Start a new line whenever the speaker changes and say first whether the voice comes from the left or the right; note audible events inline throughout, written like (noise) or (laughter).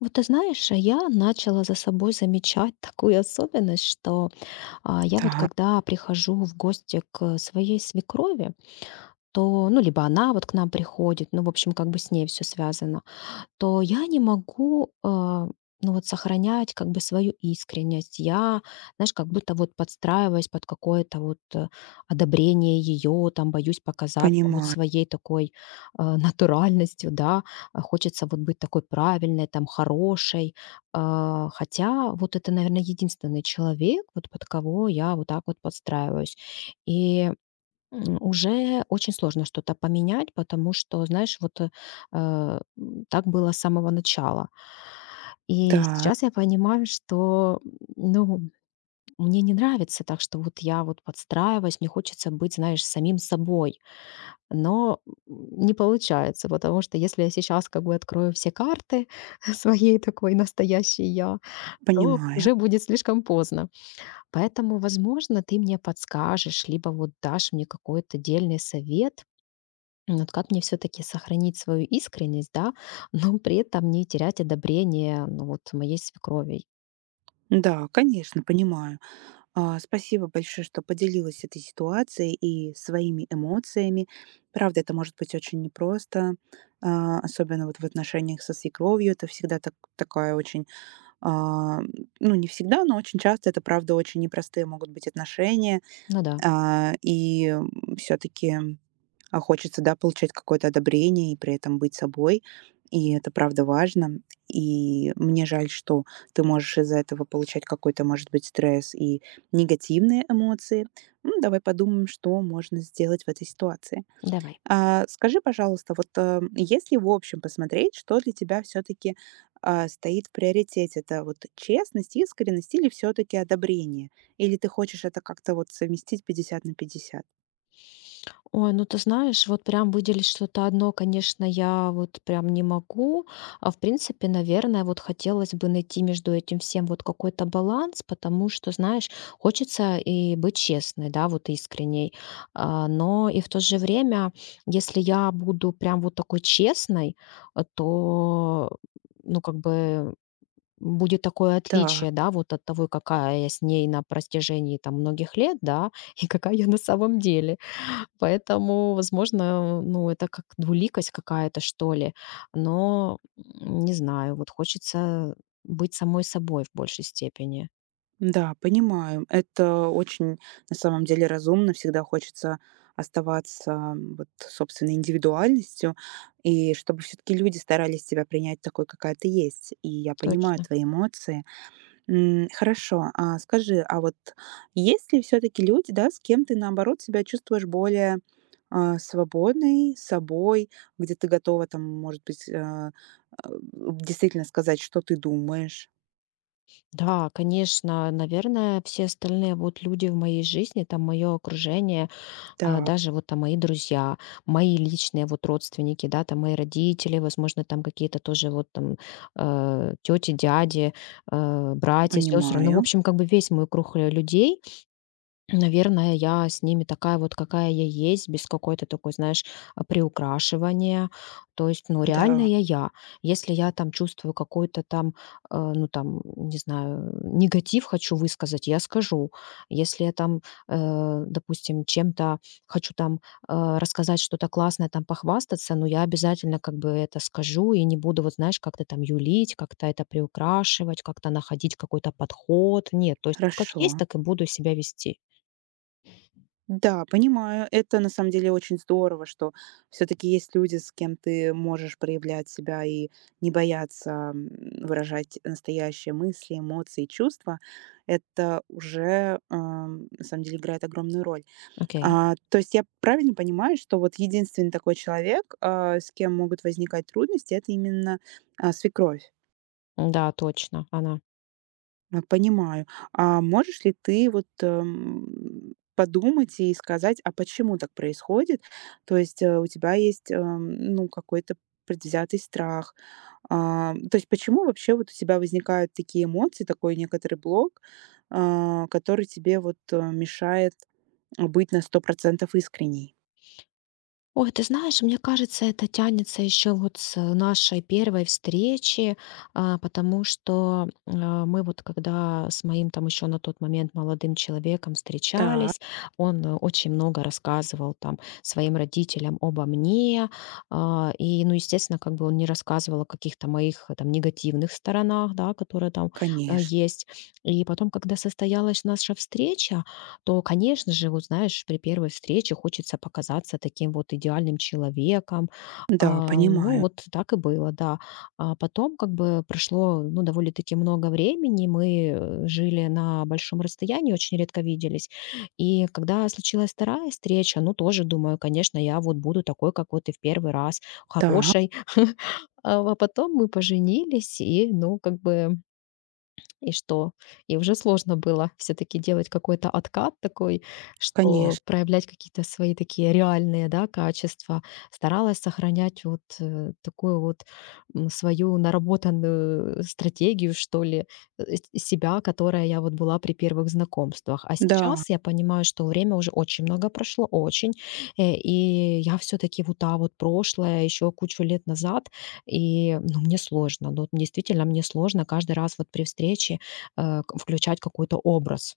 left: Вот ты знаешь, я начала за собой замечать такую особенность, что я вот
right: Так,
left: когда прихожу в гости к своей свекрови, то, ну, либо она вот к нам приходит, ну, в общем, как бы с ней все связано, то я не могу, ну, вот сохранять как бы свою искренность. Я, знаешь, как будто вот подстраиваюсь под какое-то вот одобрение ее, там боюсь показаться вот
right: понимаю.
left: своей такой (laughs) натуральностью, да. А хочется вот быть такой правильной, там, хорошей. Хотя вот это, наверное, единственный человек, вот под кого я вот так вот подстраиваюсь. И Уже очень сложно что-то поменять, потому что, знаешь, вот, так было с самого начала. И
right: Да,
left: сейчас я понимаю, что, ну, мне не нравится так, что вот я подстраиваюсь, мне хочется быть, знаешь, самим собой. Но, не получается, потому что если я сейчас как бы открою все карты (laughs) своей такой настоящей я, то
right: понимаю.
left: уже будет слишком поздно. Поэтому, возможно, ты мне подскажешь, либо вот дашь мне какой-то дельный совет, ну вот как мне все-таки сохранить свою искренность, да, (laughs) но при этом не терять одобрение, ну, вот моей свекрови?
right: Да, конечно, понимаю. Спасибо большое, что поделилась этой ситуацией и своими эмоциями. Правда, это может быть очень непросто, особенно вот в отношениях со свекровью. Это всегда так, такая очень, а, ну не всегда, но очень часто это, правда, очень непростые могут быть отношения.
left: Ну да,
right: А, и все-таки хочется, да, получать какое-то одобрение и при этом быть собой. И это правда важно. И мне жаль, что ты можешь из-за этого получать какой-то, может быть, стресс и негативные эмоции. Ну, давай подумаем, что можно сделать в этой ситуации.
left: давай.
right: Скажи, пожалуйста, вот если в общем посмотреть, что для тебя все-таки стоит в приоритете, это вот честность, искренность или все-таки одобрение? Или ты хочешь это как-то вот совместить 50 на
left: Ой, ну ты знаешь, вот прям выделить что-то одно, конечно, я вот прям не могу. А в принципе, наверное, вот хотелось бы найти между этим всем вот какой-то баланс, потому что, знаешь, хочется и быть честной, да, вот искренней. Но и в то же время, если я буду прям вот такой честной, то, ну, как бы будет такое
right: 50?
left: отличие, да, вот от того, какая я с ней на протяжении там многих лет, да, (laughs) и какая я на самом деле. Поэтому, возможно, ну, это как двуликость какая-то, что ли. Но, не знаю, вот хочется быть самой собой в большей степени.
right: Да, понимаю. Это очень, на самом деле, разумно. Всегда хочется оставаться вот собственной индивидуальностью, и чтобы все-таки люди старались тебя принять такой, какая ты есть. И я понимаю
left: Точно.
right: твои эмоции. Хорошо, а скажи, а вот есть ли все-таки люди, да, с кем ты, наоборот, себя чувствуешь более свободной, собой, где ты готова, там, может быть, а, действительно сказать, что ты думаешь?
left: Да, конечно, наверное, все остальные вот люди в моей жизни, там мое окружение,
right: Да,
left: даже вот там мои друзья, мои личные вот родственники, да, там мои родители, возможно, там какие-то тоже вот там тети, дяди, братья, сестры, ну, в
right: понимаю.
left: общем, как бы весь мой круг людей. Наверное, я с ними такая вот, какая я есть, без какой-то такой, знаешь, приукрашивания. То есть, ну, реально
right: Да.
left: я. Если я там чувствую какой-то там, ну, там, не знаю, негатив хочу высказать, я скажу. Если я там, допустим, чем-то хочу там рассказать что-то классное, там похвастаться, ну, я обязательно как бы это скажу и не буду, вот знаешь, как-то там юлить, как-то это приукрашивать, как-то находить какой-то подход. Нет, то есть вот как есть,
right: Хорошо.
left: так и буду себя вести.
right: Да, понимаю. Это на самом деле очень здорово, что все-таки есть люди, с кем ты можешь проявлять себя и не бояться выражать настоящие мысли, эмоции, и чувства. Это уже на самом деле играет огромную роль.
left: Окей.
right: А, то есть я правильно понимаю, что вот единственный такой человек, с кем могут возникать трудности, это именно свекровь.
left: Да, точно, она.
right: Понимаю. А можешь ли ты вот, подумать и сказать, а почему так происходит? То есть, у тебя есть, ну, какой-то предвзятый страх. А, то есть почему вообще вот у тебя возникают такие эмоции, такой некоторый блок, который тебе вот, мешает быть на сто процентов искренней?
left: Ой, ты знаешь, мне кажется, это тянется еще вот с нашей первой встречи, потому что, мы вот когда с моим там еще на тот момент молодым человеком
right: Так,
left: встречались, он очень много рассказывал там своим родителям обо мне, и, ну, естественно, как бы он не рассказывал о каких-то моих там негативных сторонах, да, которые там
right: конечно.
left: есть. И потом, когда состоялась наша встреча, то, конечно же, вот знаешь, при первой встрече хочется показаться таким вот идеальным человеком.
right: Да,
left: А, ну,
right: понимаю.
left: вот так и было, да. А потом как бы прошло, ну, довольно-таки много времени, мы жили на большом расстоянии, очень редко виделись. И когда случилась вторая встреча, ну, тоже думаю, конечно, я вот буду такой, как вот и в первый раз,
right: Так,
left: хорошей. (laughs) А потом мы поженились, и, ну, как бы и что? И уже сложно было все таки делать какой-то откат такой, что
right: конечно.
left: проявлять какие-то свои такие реальные, да, качества. Старалась сохранять вот, такую вот, свою наработанную стратегию, что ли, э, с себя, которая я вот была при первых знакомствах. А
right: Да.
left: сейчас я понимаю, что время уже очень много прошло, очень, и я все таки вот та вот прошлое, еще кучу лет назад, и, ну, мне сложно, ну, вот действительно мне сложно каждый раз вот при встрече, э, к включать какой-то образ.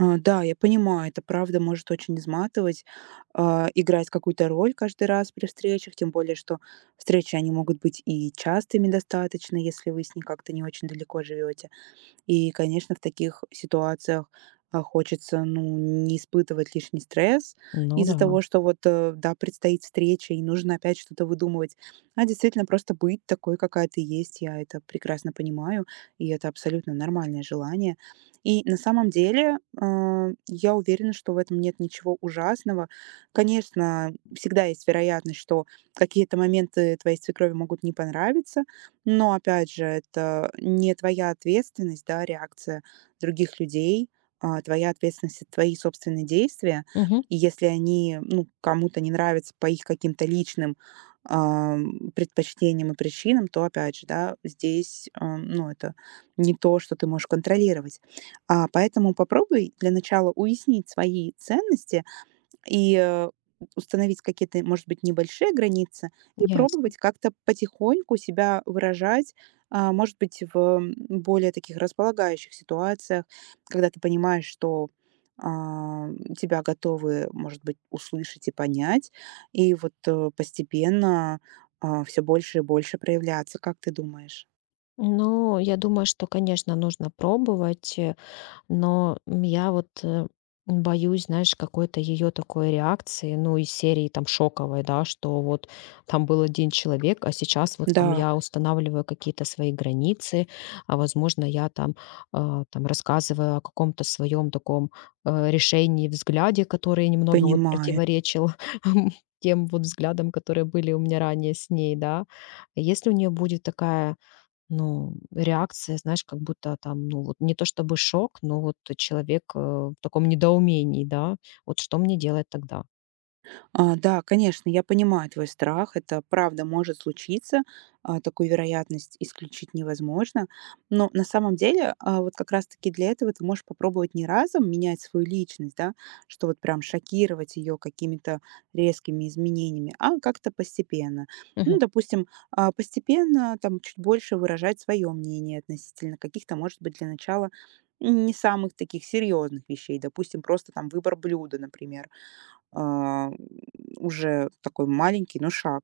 right: А, да, я понимаю, это правда может очень изматывать, играть какую-то роль каждый раз при встречах, тем более, что встречи, они могут быть и частыми достаточно, если вы с ней как-то не очень далеко живете. И, конечно, в таких ситуациях, хочется, ну, не испытывать лишний стресс
left: Ну
right: из-за
left: да.
right: того, что вот, да, предстоит встреча и нужно опять что-то выдумывать, а действительно просто быть такой, какая ты есть. Я это прекрасно понимаю, и это абсолютно нормальное желание. И на самом деле, я уверена, что в этом нет ничего ужасного. Конечно, всегда есть вероятность, что какие-то моменты твоей свекрови могут не понравиться, но опять же, это не твоя ответственность, да, реакция других людей, твоя ответственность- это твои собственные действия.
left: Мгм.
right: И если они, ну, кому-то не нравятся по их каким-то личным, предпочтениям и причинам, то опять же, да, здесь, ну, это не то, что ты можешь контролировать. Поэтому попробуй для начала уяснить свои ценности и, установить какие-то, может быть, небольшие границы и
left: Ясно.
right: пробовать как-то потихоньку себя выражать, может быть, в, более таких располагающих ситуациях, когда ты понимаешь, что, а, тебя готовы, может быть, услышать и понять, и вот, постепенно, все больше и больше проявляться. Как ты думаешь?
left: Ну, я думаю, что, конечно, нужно пробовать. Но, я вот, боюсь, знаешь, какой-то ее такой реакции, ну, из серии там шоковой, да, что вот там был один человек, а сейчас вот там
right: Да,
left: я устанавливаю какие-то свои границы, возможно, я там, там рассказываю о каком-то своем таком, решении, взгляде, который немного вот
right: понимаю.
left: противоречил (laughs) тем вот взглядам, которые были у меня ранее с ней, да. Если у нее будет такая, ну, реакция, знаешь, как будто там, ну, вот не то чтобы шок, но вот человек, в таком недоумении, да. Вот что мне делать тогда?
right: А, да, конечно, я понимаю твой страх. Это правда может случиться. А, такую вероятность исключить невозможно. Но на самом деле, вот как раз-таки для этого ты можешь попробовать не разом менять свою личность, да, что вот прям шокировать ее какими-то резкими изменениями, а как-то постепенно. Ну,
left: Мгм.
right: допустим, постепенно там чуть больше выражать свое мнение относительно каких-то, может быть, для начала не самых таких серьезных вещей, допустим, просто там выбор блюда, например а, уже такой маленький, но шаг.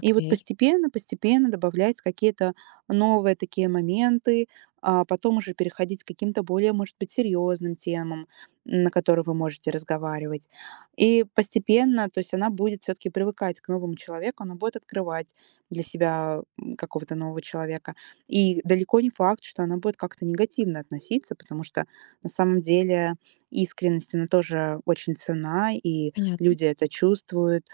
right: И вот постепенно, постепенно добавлять какие-то новые такие моменты, а потом уже переходить к каким-то более, может быть, серьезным темам, на которые вы можете разговаривать. И постепенно, то есть она будет все-таки привыкать к новому человеку, она будет открывать для себя какого-то нового человека. И далеко не факт, что она будет как-то негативно относиться, потому что на самом деле искренность, она тоже очень цена, и
left: понятно.
right: Люди это чувствуют,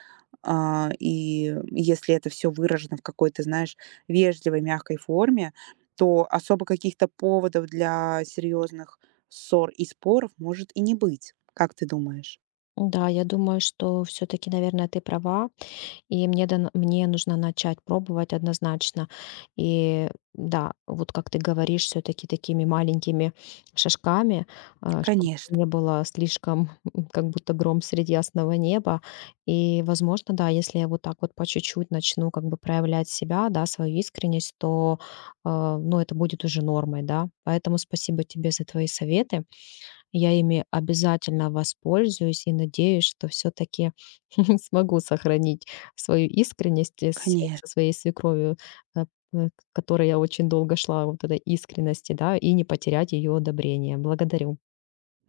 right: и если это все выражено в какой-то, знаешь, вежливой, мягкой форме, то особо каких-то поводов для серьезных ссор и споров может и не быть. Как ты думаешь?
left: Да, я думаю, что все-таки, наверное, ты права. И мне нужно начать пробовать однозначно. И да, вот как ты говоришь, все таки такими маленькими шажками, чтобы
right: Конечно,
left: не было слишком, (laughs) как будто гром среди ясного неба. И, возможно, да, если я вот так вот по чуть-чуть начну как бы проявлять себя, да, свою искренность, то, ну, это будет уже нормой, да. Поэтому спасибо тебе за твои советы. Я ими обязательно воспользуюсь и надеюсь, что все таки (laughs) смогу сохранить свою искренность и с
right: конечно.
left: со своей свекровью, э, к которой я очень долго шла, вот этой искренности, да, и не потерять ее одобрение. Благодарю.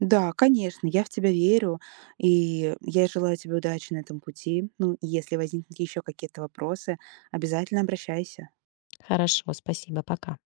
right: Да, конечно, я в тебя верю, и я желаю тебе удачи на этом пути. Ну, и если возникнут еще какие-то вопросы, обязательно обращайся.
left: Хорошо, спасибо, пока.